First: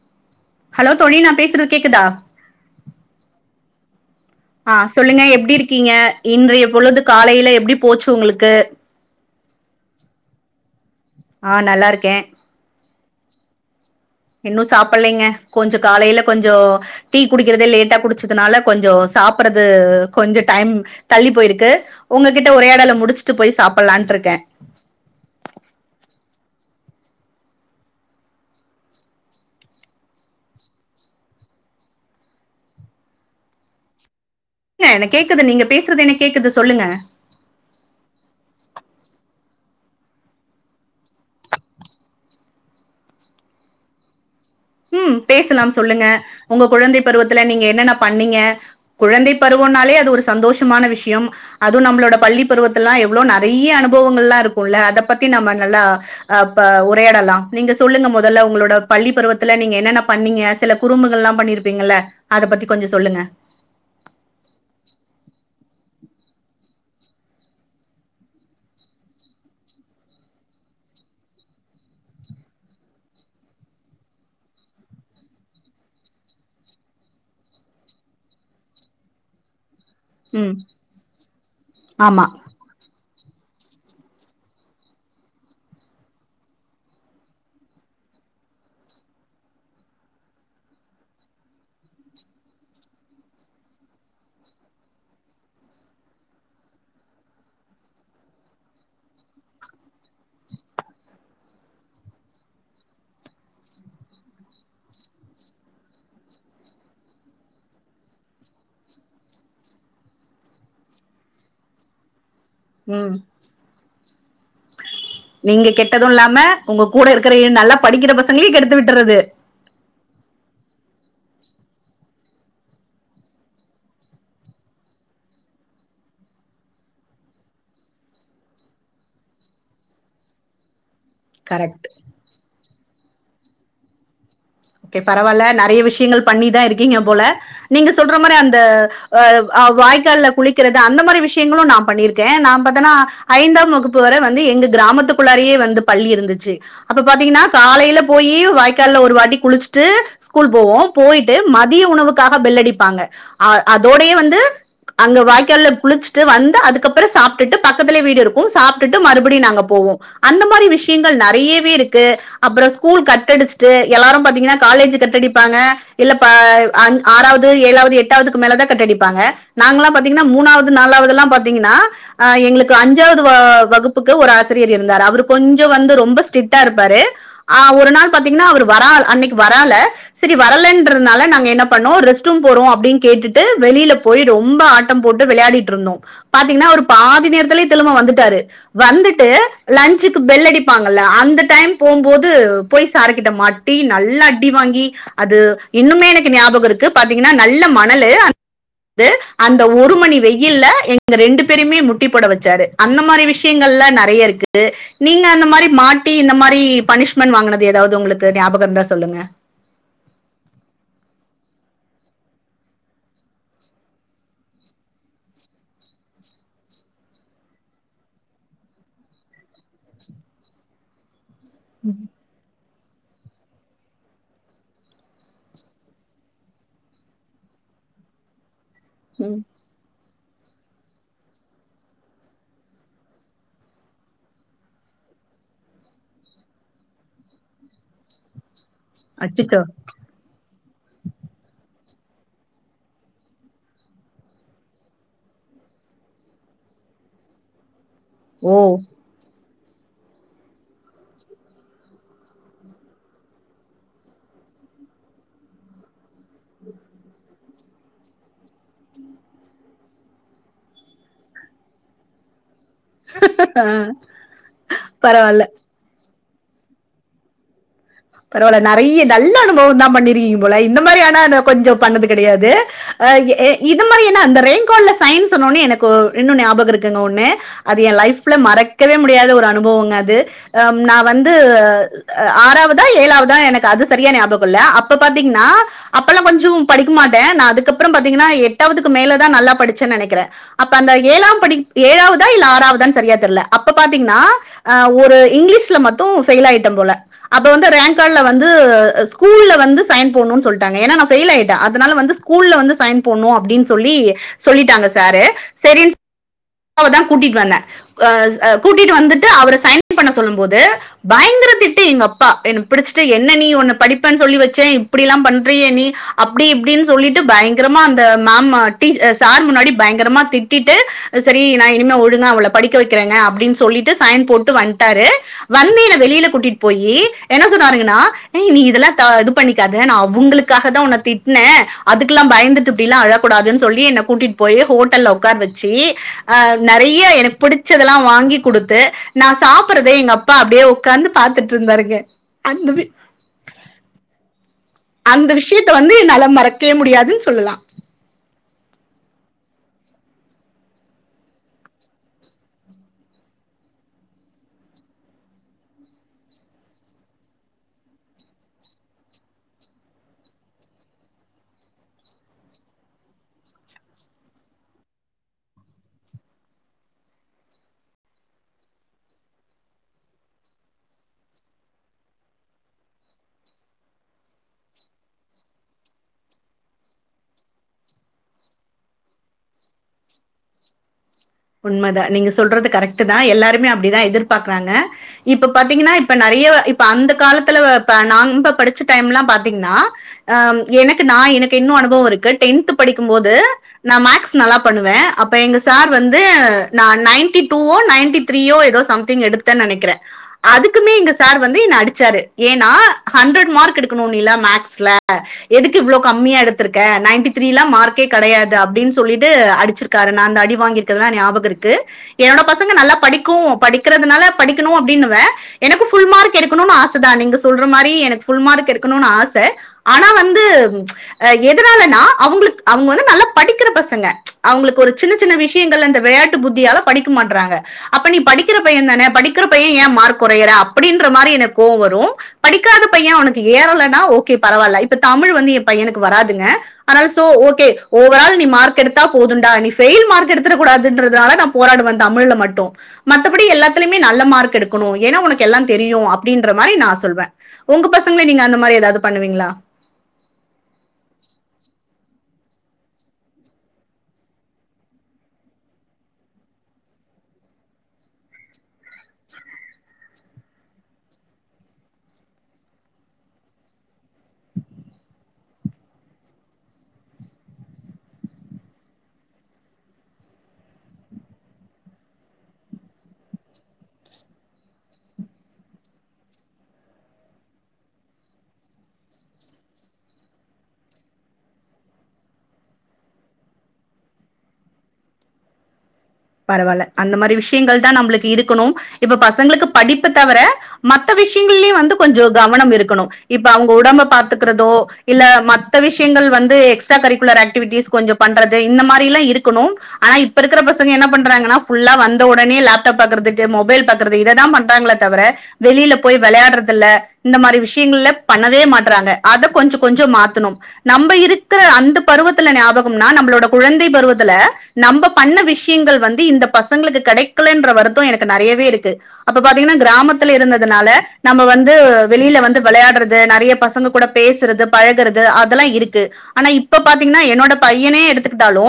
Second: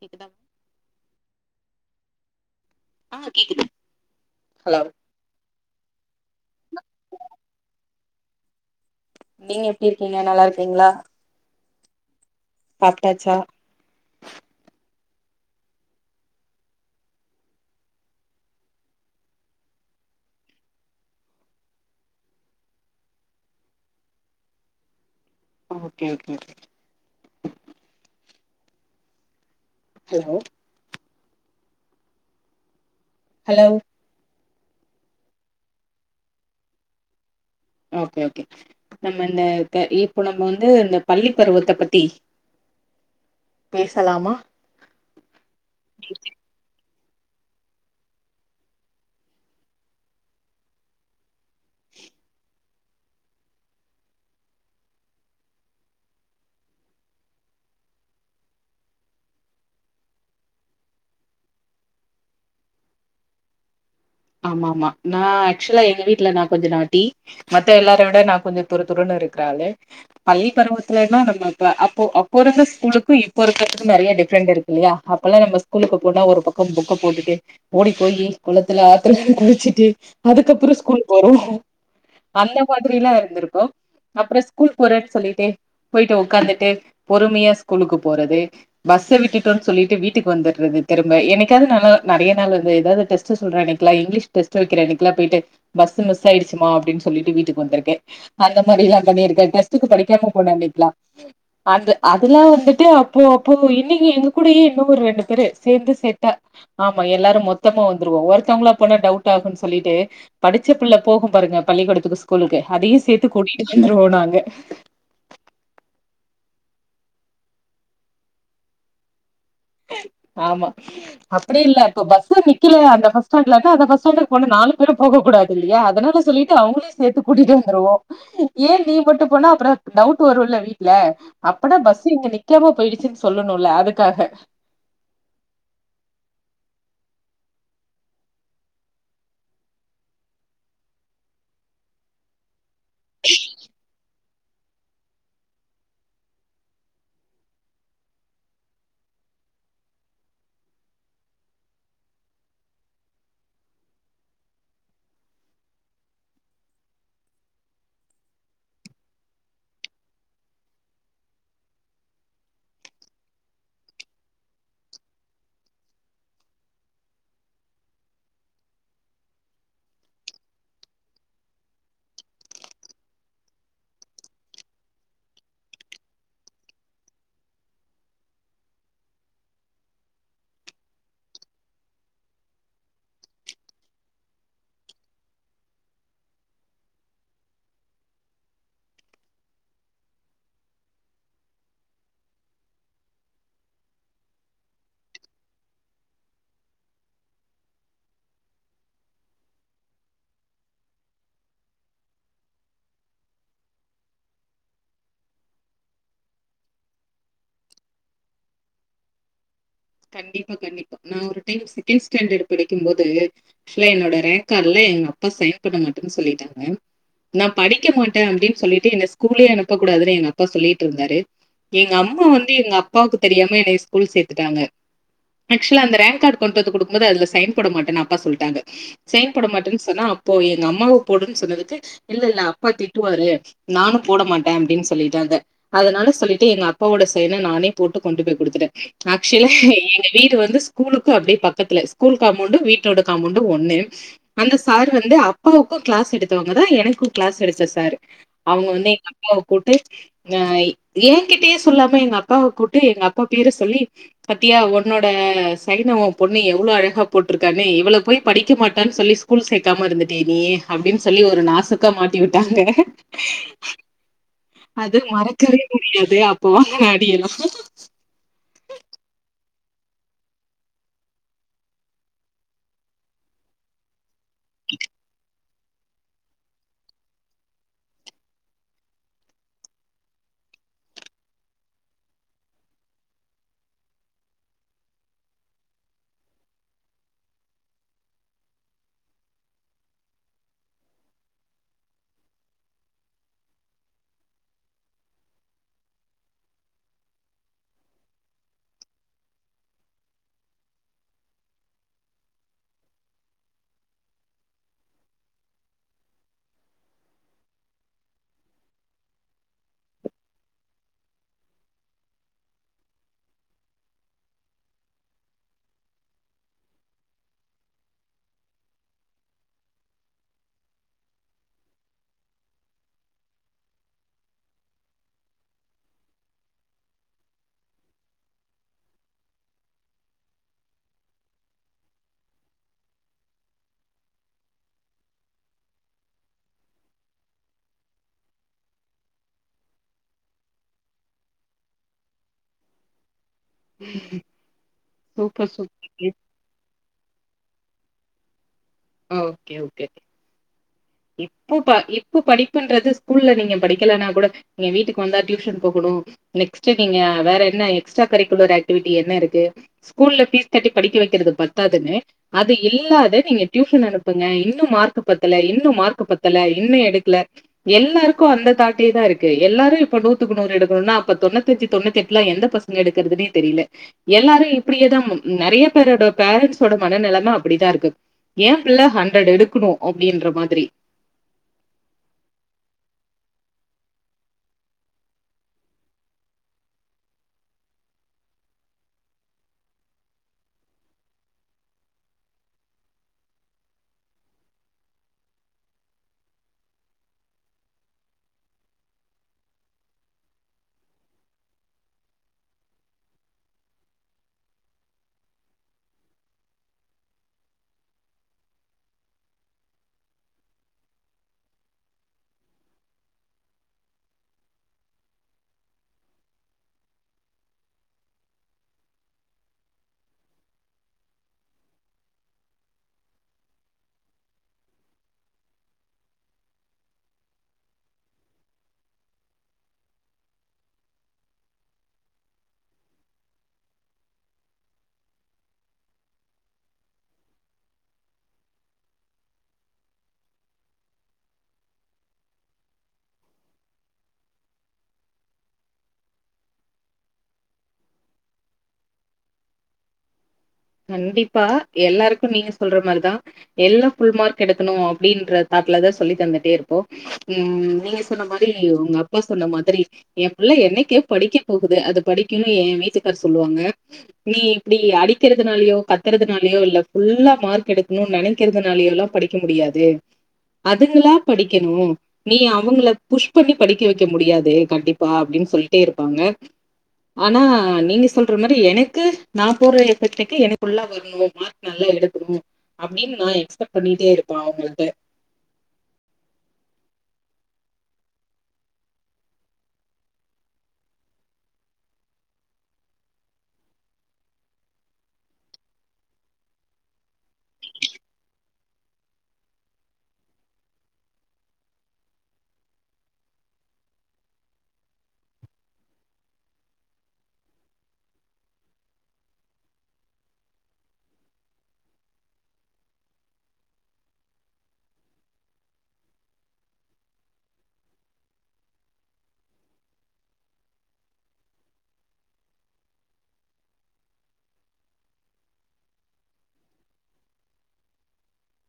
கேக்குதா ஹலோ தோழி நா பேசுறது கேக்குதா ஆ கேக்குது ஆ ஹலோ சொல்லுங்க எபடி இருக்கீங்க இன்றைய பொழுது காலைல எப்டி போச்சு உங்ளுக்கு நீங்க எப்டி இருக்கீங்க நல்லா இருக்கீங்களா ஆ நல்லா இருக்கே சாப்ட்டாச்சா இன்னு சாப்பலைங்க கொஞ்ச காலைல கொஞ்சோ டீ குடிக்கறதே லேட்டா குடிச்சதுனால கொஞ்ச சாப்பறது கொஞ்ச டைம் தள்ளி போயிருக்கு உங்ககிட்ட உரயாடல முடிச்சுட்டு போய் சாப்பலான்னு இருக்க okay okay okay hello hello இல்ல என்ன கேக்குது நீங்க பேசுறது எனக் கேக்குது சொல்லுங்க ஓகே ஓகே நம்ம இந்த இப்ப இப்போ நம்ம வந்து இந்த பள்ளி பருவத்த பத்தி பேசலாமா ம் பேசலாம் சொல்லுங்க உங்க குழந்தை பருவத்துல நீங்க என்னென்ன பண்ணீங்க குழந்தை பருவம்னாலே அது ஒரு சந்தோஷமான விஷயம் அதுவும் நம்மளோட பள்ளி பருவத்துல எல்லாம் எவ்ள நறைய அனுபவங்கள் எலாம் இருக்கும்ல்ல அத பத்தி நம்ம நல்லா அப்ப உரயாடலாம் நீங்க சொல்லுங்க மொதல்ல உங்களோட பள்ளி பருவ த்துல நீங்க என்னென்ன பண்ணீங்க சில குறும்புகள்லாம் பண்ணிருப்பீங்கல அத பத்தி கொஞ்ச சொல்லுங்க ஆமா ஆமா நா ஆக்சுவலா எங்க வீட்ல நான் கொஞ்ச நாட்டி மத்த எல்லாரயும் விட நா கொஞ்ச துரு துருன்னு இருக்கற ஆளு பள்ளி பருவத்துலன்னா நம்ம அப்போ அப்போ இருந்த ஸ்கூலுக்கும் இப்போ இருக்கறதுக்கு நறைய டிஃப்ரெண்ட் இருக்கு இல்லயா அப்பல்லாம் நம்ம ஸ்கூலுக்கு போனா ஒரு பக்கம் புக்க போட்டுட்டு ஓடி போய் குளத்துல டிச்சுட்டு ம் அதுக்கப்றம் ஸ்கூல் போறோம் ஆமா அந்த மாதிரிலாம் இருந்துருக்கோ அப்றம் ஸ்கூல் போறன்னு சொல்லிட்டு போயிட்டு ஓக்காந்துட்டு பொறுமையா ஸ்கூலுக்கு போறது பஸ்ஸ விட்டுட்டோன்னனு சொல்லிட்டு வீட்டுக்கு வந்துறது திரும்ப எனனைக்காவது நா நறைய நாள் ஏதாது டெஸ்ட்டு சொல்றன்க்கு இங்கிலீஷ் டெஸ்ட் வக்கற அன்னிக்கல்லா போயிட்டு பஸ் மிஸ் ஆயிடுச்சுமா அப்டின்னு சொல்லிட்டு வீட்டுக்கு வந்துருக்க அந்த மாரிலா பண்ணிருக்கே டெஸ்டுக்கு படிக்காம போன அன்னிக்கல்லா அந்த அதல்லா வந்துட்டு அப்போ அப்போ இன்னைக்கு எங்கூடயே இன்னு ஒரு ரெண்டு பேரு சேந்து சேட்ட ஆமா எல்லாரு மொத்தமா வந்துருவோ ஒருத்தவங்கள போன டவுட் ஆகனு சொல்லிட்டு படிச்ச பிள்ள போகும் பாருங்க பள்ளிக்கூடத்துக்கு ஸ்கூலுக்கு அதயும் ம் சேத்து கூட்டி [unintelligible] நாங்க நீங்க கெட்டதும் இல்லாம உங்க கூட இருக்கற எ நல்லா படிக்கற பசங்களையு கெடுத்து விட்டுறது ஆமா அப்டி இல்ல இப்ப பஸ்ஸு நிக்கலயா அந்த பஸ் ஸ்டாண்ட்ல அந்த பஸ்ஸாண்டக்கு போன நாலு பேரும் போக கூடாது இல்லயா அதனால சொல்லி அவங்களையும் சேத்து கூட்டிட்டு வந்துருவோ ஏ நீ மட்டு போன அப்புற டவுட் வருல வீட்ல அப்படா கரெக்ட் பஸ் இங்க நிக்காம போயிடுச்சுன்னு சொல்லணும்ல அதுக்காக ஓகே பரவால்ல நறைய விஷயங்கள் பண்ணிதா இருக்கீங்க போல நீங்க சொல்ற மாரி அந்த அ வாய்க்கால்ல குளிக்கறது அந்த மாரி விஷயங்களு நா பண்ணிருக்க நா ஏனா ஐந்தாம் வகுப்பு வர வந்து எங்க கிராமத்துக் ள்ளாரயே வந்து பள்ளி இருந்துச்சு அப்ப பாத்தீங்கன்னா காலைல போயி வாய்க்கால்ல ஒரு வாட்டிக் குளிச்சுட்டு ஸ்கூல் போவோ போயிட்டு மதிய உணவுக்காக பெல்லடிப்பாங்க அ அதோடயே வந்து அங்க வாய்க்கால்ல குளிச்சுட்டு வந்து அதுக்கப்ற சாப்ட்டுட்டு பக்கத்துலயே வீடு இருக்கும் சாப்ட்டுட்டு மறுபடியு நாங்க போவோம் அந்த மாரி விஷயங்கள் நெறயவே இருக்கு அப்றோ ஸ்கூல் கட்டடிச்சுட்டு எல்லாரும் பா திங்கனா காலேஜ் கட்டடிப்பாங்க இல்ல ப அ ஆறாவது ஏழாவது எட்டாவதுக்கு மேலதா கட்டடிப்பாங்க நாங்கலா பாத்தீங்கன்னா மூனாவது நாலாவதுலா பாத்தீங்கன்னா ஆ எங்களுக்கு அஞ்சாவது வ வகுப்புக்கு ஒரு ஆசிரியர் இருந்தாரு அவுரு கொஞ்சோ வந்து ரொம்ப ஸ்ட்ரிக்டா இருப்பாரு ஆ ஒரு நாள் பாத்தீங்கன்னா அவர் வரால் அன்னிக்கு வரால செரி வரலன்றனால நாங்க என்ன பண்ணோ ரெஸ்ட்ரூம் போறோ அப்பிடின் கேட்டுட்டு வெளியில போய் ரொம்ப ஆட் டம் போட்டு விளையாடிட்டுருந்தோ பாத்தீங்கன்னா ஒரு பாதி நேரத்திலே திலும்ப வந்துட்டாரு வந்துட்டு லஞ்சுக்கு பெல்லடிப்பாங்கல்ல அந்த டைம் போம்போது போய் சார்கிட்டமாட்டி நல் ல்ல அடி வாங்கி அது இன்னுமே எனக்கு ஞாபகோ இருக்கு பாத்தீங்கன்னா நல்ல மணலு அந் து அந்த ஒரு மணி வெயில்ல எங்க ரெண்டு பேரயுமே முட்டி போடவச்சாரு அந்த மாரி விஷ்யங்கல்லா நெறைய இருக்கு நீங்க அந்த மாரி மாட்டி இந்த மாரி பணிஷ்மெண்ட் வாங்கனது எதாவது உங்களுக்கு ஞாபகோ இருந்தா சொல்லுங்க கண்டிப்பா கண்டிப்பா நா ஒரு டைம் செகண்ட் ஸ்டாண்டர்டு படிக்கும் போது க்ஸுலா என்னோட ரேங்க்கார்ல எங்க அப்பா சைன் பண்ணமாட்டன் சொல்லிட்டாங்க நா படிக்கமாட்டே அப்பிடின் சொல்லிட்டு என்ன ஸ்கூல்லே அனுப்ப கூடாதுன்னு எங்கப்பா சொல்லிட்டுருந்தாரு எங்க அம்மா வந்து எங்க அப்பாவுக்கு தெரியாம என்னைய ஸ்கூல் சேத்துட்டாங்க ஆக்சுலா அந்த ரேங்க் கார்டு கொண்டு வத்து குடுக்குபோது அதுல சைன் போடமாட்டன் அப்பா சொல்ட்டாங்க சைன் போடமாட்டேன் சொன்னா அப் ப்போ எங்க அம்மாவ போடுன் சொன்னதுக்கு இல்ல இல்ல அப்பா திட்டுவாரு நானு போட மாட்டே அப்பிடின் சொல்லிட்டாங்க அதனால சொல்லிட்டு எங்க அப்பாவோட சைன நானே போட்டு கொண்டுபோய் குடுத்துட்டே டில அச்சுச்சோ எங்க வீடு வந்து ஸ்கூலுக்கு அப்டியே பக்கத்துல ஸ்கூல் காமொண்டு வீட்டோட காமொண்டு ஒன்னு அந்த சார் வந்து அப்பாவுக்கு கிளாஸ் எடுத்தவங்கதா எனக்கு கிளாஸ் எடுத்த சார் ஓ அவங்க வந்து அப்பாவ கூட்டு அ ஏகிட்டயே சொல்லாம எங்க அப்பாவ கூட்டு எங்க அப்பா பேர சொல்லி பாத்தியா ஒன்னோட சைன ஓ பொண்ணு எவ்ளோ அழகா போட்ருக்கானு இவள போய் படிக்க மாட்டான்னு சொல்லி ஸ்கூல் சேக்காம இருந்துட்டியே நீ அப்டின்னு சொல்லி ஒரு நாசுக்காமாட்டி விட்டாங்க ஆ அது பரவால்ல மறக்கவே முடியாது அப்ப வாங்கன அடியெல்லா பரவால நெறைய நல்ல அனுபவம் தா பண்ணிருக்கீங்க போல இந்த மாரியான நா கொஞ்சோ பண்ணது கெடையாது ஆ எ இது மாரி என்ன அந்த ரேங்கால சைன் சொன்னோன்னே எனக்கோ இன்னு ஞாபகோ இருக்குங்க ஒன்னு அது ஏ லைஃப்ல மறக்கவே முடியாத ஒரு அனுபவங்க அது அம் நா வந்து ஆறாவ ஏழாவதா எனக்கு அது சரியா ஞாபகோ இல்ல அப்ப பாத்தீங்கன்னா அப்பெல்லா கொஞ்சம் படிக்கமாட்டே நா அதுக்கப்புறோ பாத்தீங்கன்னா எட்டாவதுக்கு மேலதா நல்லா படிச்சேன் நெனைக்கிறே அப்ப அந்த ஏழாம் படி ஏழாவதா இல்ல ஆறாவதான் சரியா தெரியல அப்ப பாத்தீங்கன்னா ஆ ஒரு இங்கிலீஷ்ல மத்து ஃபெயில் ஆயிட்ட போல இது வந்து ரேங்க் கார்ல வந்து ஸ்கூல்ல வந்து சைன் போணு சொல்ட்டாங்க ஏனா நா ஃபெயில் ஆயிட்டே அதனால வந்து ஸ்கூல்ல வந்து சைன் போடணும் அப்டின்னு சொல்லி சொல்லிட்டாங்க சாரு சரின் ப்பாவதா கூட்டிட்டு வந்தே க ஆ கூட்டிட்டு வந்துட்டு அவர சைன் பண்ண சொல்லு போது பயங்கர திட்டு எங்கப்ப ப்பா என்ன பிடிச்சிட்டு என்ன நீ உன்ன படிப்பேன் சொல்லி வச்சே இப்பிடில்லா பண்றியே நீ அப் அப்பிடி இப்பிடின்னு சொல்லிட்டு பயங்கரமா அந்த மேம்ம டீ சார் முன்னாடி பயங்கரமா திட்டிட்டு சரி நா இனிமே ஒழுங்க அவள படிக்க வைக்கிறேங்க அப்பிடின் சொல்லிட்டு சைன் போட்டு வந்ட்டாரு வந்து என்ன வெளியில கூட்டிட்டு போயி என்ன சொன்னாருங்கன்னா ஏ நீ இதெல்லாதா இது பண்ணிக்காத நா அவுங்களுக்காகதா உன்ன திட் ன்னே அதுக்கெல்லா பயந்துட்டு இப்டியெல்லா அழக்கூடாதுன்னு சொல்லி என்ன கூட்டிட்டு போய் ஹோட்டல்ல உக்கார வச்சி அ நெறைய எனக்கு புடிச்சதெல்லா வாங்கி குடுத்து நா சாப்பறத எங்க அப்பா அப்டியே உக்காந்து பாத்துட்டு இருந்தாருங்க அந்த பி அந்த சூப்பர், விஷயத்த வந்து சூப்பர். என்னால மறக்கவே முடியாதுன் சொல்லலா ஓகே ஓகே இப்போ ப இப்ப படிப்புன்றது ஸ்கூல்ல நீங்க படிக்கலேனா கூட நீங்க வீட்டுக்கு வந்தா டியூஷன் போகணும் நெக்ஸ்ட் நீங்க வேற என்ன எக்ஸ்ட்ரா கரிக்குலர் ஆக்டிவிட்டி என்ன இருக்கு ஸ்கூல்ல பீஸ் கட்டி படிக்க வைக்கிறது பத்தாதுன்னு அது இல்லாத நீங்க டியூஷன் அனுப்புங்க இன்னும் மார்க் பத்தல இன்னும் மார்க் பத்தல இன்னும் எடுக்கல எல்லாருக்கும் அந்த தாட்டே தா இருக்கு எல்லாரும் இப்ப நூத்துக்குநூறு எக்கணுன்னா அப்ப தொண்ணூத்தஞ்சு தொண்ணூத்தெட்ல்லா எந்த பசங்க ங்க எடுக்குறதுனே தெரியல எல்லாரும் இப்டியேதா நெறைய பேரோட பேரண்ஸ்ஸோட மனநெலம அப்டிதா இருக்கு ஏ பிள்ள ஹண்ட்ரட் எடுக்கணும் அப்டின்ற மாதிரி உண்மதா நீங்க சொல்றது கரெக்ட் தா எல்லாருமே அப்டிதா எதிர்பாக்கறாங்க இப்ப பாத்தீங்கன்னா இப்ப நறைய இப்ப அந்த காலத்துல இப்ப நம்ப படிச்ச டைம்ல்லா பாத்தீங்கன்னா ஆ எனக்கு நா எனக்கு இன்னும் அனுபவம் இருக்கு டென்த் படிக்கும் போது நா மேக்ஸ் நல்லா பண்ணுவே அப்ப எங்க சார் வந்து ந்து நா நயண்டி டூவோ நயண்டி த்ரீயோ ஏதோ சம்திங் எடுத்தேன்னு நெனைக்கிறே அதுக்குமே எங்க சார் வந்து என்ன அடிச்சாரு ஏன்னா ஹண்ட்ரட் மார்க் எடுக்கணும் நீல்லா மேக்ஸ்ல எதுக்கு இவ்ளோ கம்மியா எடுத்திருக்க நயன்டி த்ரீல்லா மார்கே கெடையாது அப்டின்னு சொல்லிட்டு அடிச்சிரு க்காரு நா அந்த அடி வாங்கிருக்கதா ஞாபகம் இருக்கு என்னோட பசங்க நல்லா படிக்கும் படிக்கிறதுனால படிக்கணும் அப்டின்னுவே எனக்கு ஃபுல் மார்க் எடுக்கணும்னு ஆச தா நீங்க சொல்ற மாரி எனக்கு ஃபுல் மார்க் எடுக்கனுன்னு ஆச ஆனா வந்து எதனாலன்னா அவங்களுக்கு அவங்க வந்து நல்லா படிக்கிற பசங்க அவங்களுக்கு ஒரு சின்ன சின்ன விஷ் ஷயங்கள் அந்த விளையாட்டு புத்தியால படிக்க மாட்றாங்க அப்ப நீ படிக்கிற பையே தான படிக்கிற பையே ஏ மார்க் கொறையற அப்டின்ற மாரி எனக்கு கோவோ வரும் படிக்காத பையன் உனக்கு ஏறலேன்னா ஓகே பரவால்ல இப்ப தமிழ் வந்து ஏ பையனுக்கு வராதுங்க அதனால சோ ஓகே ஓவரால் நீ மார்க் எடுத்தா போதுண்டா நீ ஃபெயில் மார்க் எடுத்த த்துற கூடாதுன்றதால நா போராடுவே தமிழ்ல மட்டும் மத்தபடி எல்லாத்துலயுமே நல்ல மார்க் எடுக்கணும் ஏன்னா உனக்கு எல்லாம் தெரியும் அப்டின்ற மாரி நா சொல்வே உங்க பசங்கள நீங்க அந்த மாரி ஏதாவது பண்ணுவீங்களா கண்டிப்பா எல்லாருக்கும் நீங்க சொல்ற மாரிதா எல்லா ஃபுல் மார்க் எடுக்கணு அப்டின்ற தாட்டுலதா சொல்லி தந்துட்டே இருப்போ ம் நீங்க சொன்ன மாரி உங்க அப்பா சொன்ன மாதிரி ஏ புள்ள என்னைக்க படிக்க போகுது அது படிக்குனு ஏ வீட்டுக்கார் சொல்லுவாங்க நீ இப்டி அடி க்குறதுனாலயோ கத்துறதுனாலயோ இல்ல ஃபுல்லா மார்க் எடுக்கணுன் நெனக்கிறதுனாலயோல்லா படிக்க முடியாது அதுங்களா படிக்கணுமோ நீ அவங்கள புஷ் பண்ணி படிக்க வெக்க முடியாது கண்டிப்பா அப்டின் சொல்லிட்டே இருப்பாங்க ஆனா நீங்க சொல்ற மாரி எனக்கு நா போற பிரச்சனைக்கு எனக்குல்லா வரணு மார்க் நல்லா எடுக்கணு அப்டின்னு நா எக்ஸ்பெட் பண்ணிட்டே இருப்பே அவங்களுக்கு பரவால்ல அந்த மாரி விஷயங்கள் தா நம்மளுக்கு இருக்கணு இப்ப பசங்களுக்கு படிப்ப தவர மத்த விஷயங்கள்லயு வந்து கொஞ்சம் கவனம் இருக்கணு இப்ப அவங்க உடம்ப பாத்துக்கிறதோ இல்ல மத்த விஷயங்கள் வந்து எக்ஸ்ட்ரா கரிக்குலர் ஆக்டிவிட்டிஸ் கொஞ்சம் பண்றது இந்த மாரி எல்லா இருக்கணு ஆனா இப்ப இருக்கிற பசங் பசங்க என்ன பண்றாங்கன்னா ஃபுல்லா வந்த உடனே லேப்டாப் பாக்கறதுட்டு மொபைல் பாக்கறது இததா பண்றாங்களே தவர வெளில போய் வெளைட்றதில்ல இந்த மாரி விஷயங்கள்ல பண்ணவே மாட்றாங்க அத கொஞ்ச கொஞ்ச மாத்தணு நம்ம இருக்குற அந்த பருவத்துல்ல ஞாபகம்னா நம்மளோட குழைந்தை பருவத்துல நம்ம பண்ண விஷ் விஷங்கள் வந்து இந்த பசங்களுக்கு கெடக்கலேன்ற வருத்தோ எனக்கு நெறையவே இருக்கு அப்ப பாத்தீங்கன்னா கிராமத்துல இருந்ததுனால நம்ம வந்து வெளியில வந்து வெளையாட்றது நெறைய பசங்க கூட பேசுறது பழகுறது அதெல்லா இருக்கு ஆனா இப்ப பாத்தீங்னா என்னோட பையனே எடுத்துக்கிட்டாலு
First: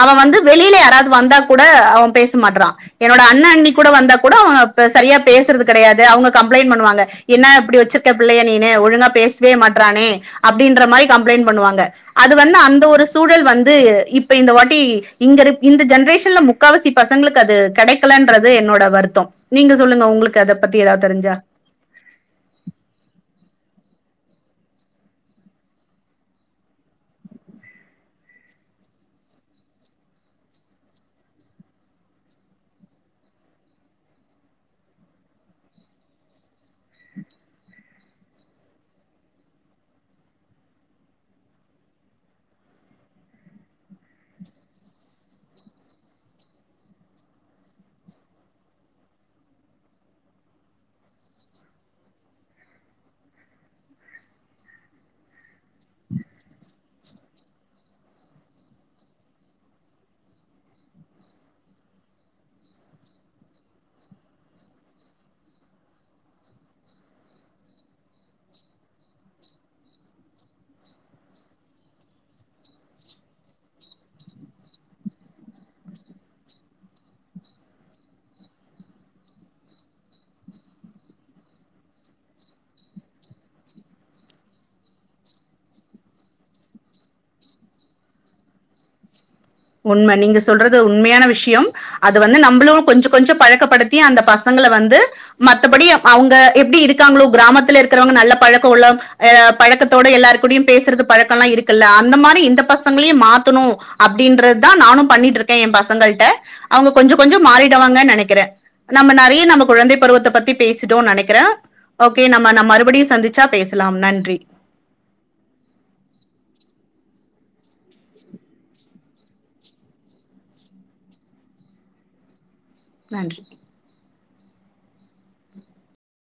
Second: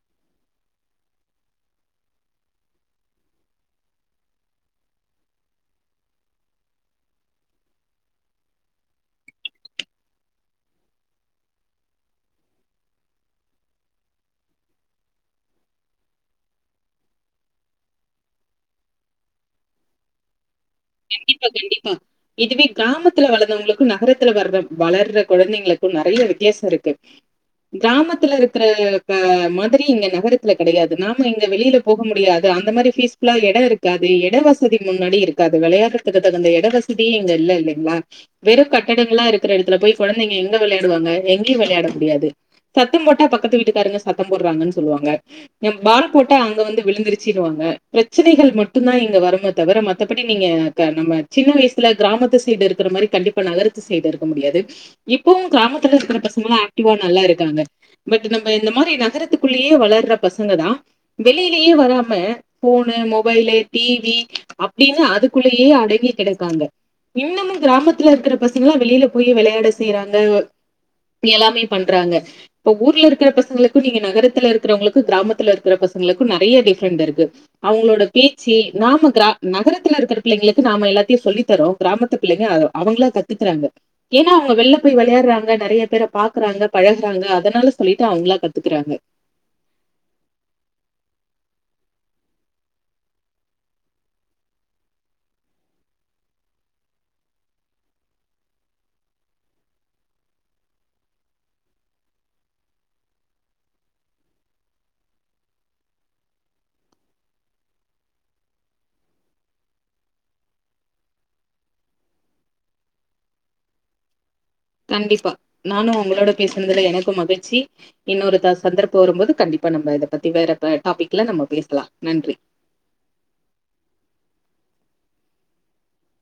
அவ வந்து வெளியில யாராவது வந்தா கூட அவ பேச மாட்ற்றா என்னோட அண்ணா அண்ணி கூட வந்தா கூட அவங்க சரியா பேசுறது கெடையாது அவங்க கம்ளைன் பண்ணுவாங்க என்ன இப்டி வச்சிருக்க பிள்ளைய நீனு ஒழுங்கா பேசவே மாட்றானே அப்டின்ற மாரி கம்ப்ளைண்ட் பண்ணுவாங்க அது வந்து அந்த ஒரு சூழல் வந்து இப்ப இந்த வாட்டி இங்க இரு இந்த ஜென்ரேஷன் முக்காவசி பசங்களுக்கு அது கெடைக்கலன்றது என்னோட வருத்தொ நீங்க சொல்லுங்க உங்களுக்கு அத பத்தி ஏதாவது தெரிஞ்சா கண்டிப்பா, கண்டிப்பா இதுவே கிராமத்துல வளந்தவங்களுக்கு நகரத்துல வர்ற வளர்ற கொழந்தைங்களுக்கு நெறைய வித்தியாசொ இருக்கு கிராமத்துல இருக்கிற மாதிரி இங்க நகரத்துல கெடையாது நாம இங்க வெளியில போக முடியாது அந்த மாரி பீஸ்புல்லா எட இருக்காது எட வசதி முன்னாடி இருக் க்காது வெளையாட்றதுக்கு தகுந்த எட வசதியே இங்க இல்ல இல்லேங்ளா வெறு கட்டடங்களா இருக்கிற எடத்துல போய் கொழந்தைங்க எங்க வெளையாடுவாங்க எங்கேயு வெளையாட முடியாது சத்தம் போட்டா பக்கத்து வீட்டுக்காரங்க சத்தம் போட்றாங்கன் சொல்லுவாங்க எ பால் போட்ட அங்க வந்து விழுந்துருச்சின்னுவாங்க பிரச்சனைகள் மட்டு தா இங்க வரமா தவிர மத்தபடி நீங்க நம்ம சின்ன வயசுல கிராமத்து சைடு ருக்குற மாரி கண்டிப்பா நகரத்து சைடு ருக்க முடியாது இப்பவு கிராமத்துல ருக்குற பசங்கல்லா ஆக்டிவா நல்லா இருக்காங்க பட் நம்ம இந்த மாரி நகரத்துக்குள்ளயே வளர்ற பசங்க தா வெளியிலேயே வராம போனு மொபைலு டிவி அப்டின்னு அதுக்குள்ளயே அடங்கி கெடக்காங்க இன்னமும் கிராமத்துல ருக்குற பசங்கல்லா வெளியில போய் விளையாட செய்யிறாங்க மி எல்லாமே பண்றாங்க இப்ப ஊர்ல இருக்கற பசங்களுக்கு நீங்க நகரத்துல இருக்கறவங்களுக்கு கிராமத்துல இருக்கற பசங்களுக்கு நெறைய டிஃப்ரெண்ட் இருக்கு அவங்களோட பேச்சி நாம கிரா நகரத்துல ருக்கற பிள்ளைங்களுக்கு நாம எல்லாத்தையு சொல்லி தரோ கிராமத்து பிள்ளைங்க அவங்களா கத்துக்குறாங்க ஏன்னா அவங்க வெளில போய் வெளையாட்றாங்க நெறைய பேர பாக்குறாங்க பழகுறாங்க அதனால சொல்லிட்டு அவங்ளா கத்துக்குறாங்க உண்ம நீங்க சொல்றது உண்மையான விஷ்யம் அது வந்து நம்மளு கொஞ்ச கொஞ்ச பழக்கப்படுத்தி அந்த பசங்கள வந்து மத்தபடி அவுங்க எப்டி இருக்காங்களோ கிராமத்துல இருக்கிறவங்க நல்ல பழக்கோ உள்ள அ பழக்கத்தோட எல்லார் கூடயு பேஸ்றது பழக்க ல்லா இருக்குல்ல அந்த மாரி இந்த பசங்களையு மாத்தணு அப் அப்டின்றத்தா நானு பண்ணிட்ருக்கே எ பசங்கள்ட அவுங்க கொஞ்சோ கொஞ்சோ மாறிடுவாங்கன் நெனக்கிறே நம்ம நெறைய நம்ம குழந்தை பருவத்த பத்தி பேசிட்டோனு நெனைக்கிற ஓகே நம்ம நம்ப மறுபடியு சந்திச்சா பேசலா நன்றி கண்டிப்பா நானு உங்களோட பேசுனதுல எனக்கும் மகிழ்ச்சி இன்னொருதா சந்தர்ப்ப வரும்போது கண்டிப்பா நம்ம இத பத்தி வேற ப டாபிக்ல நம்ம பேசலா நன்றி நன்றி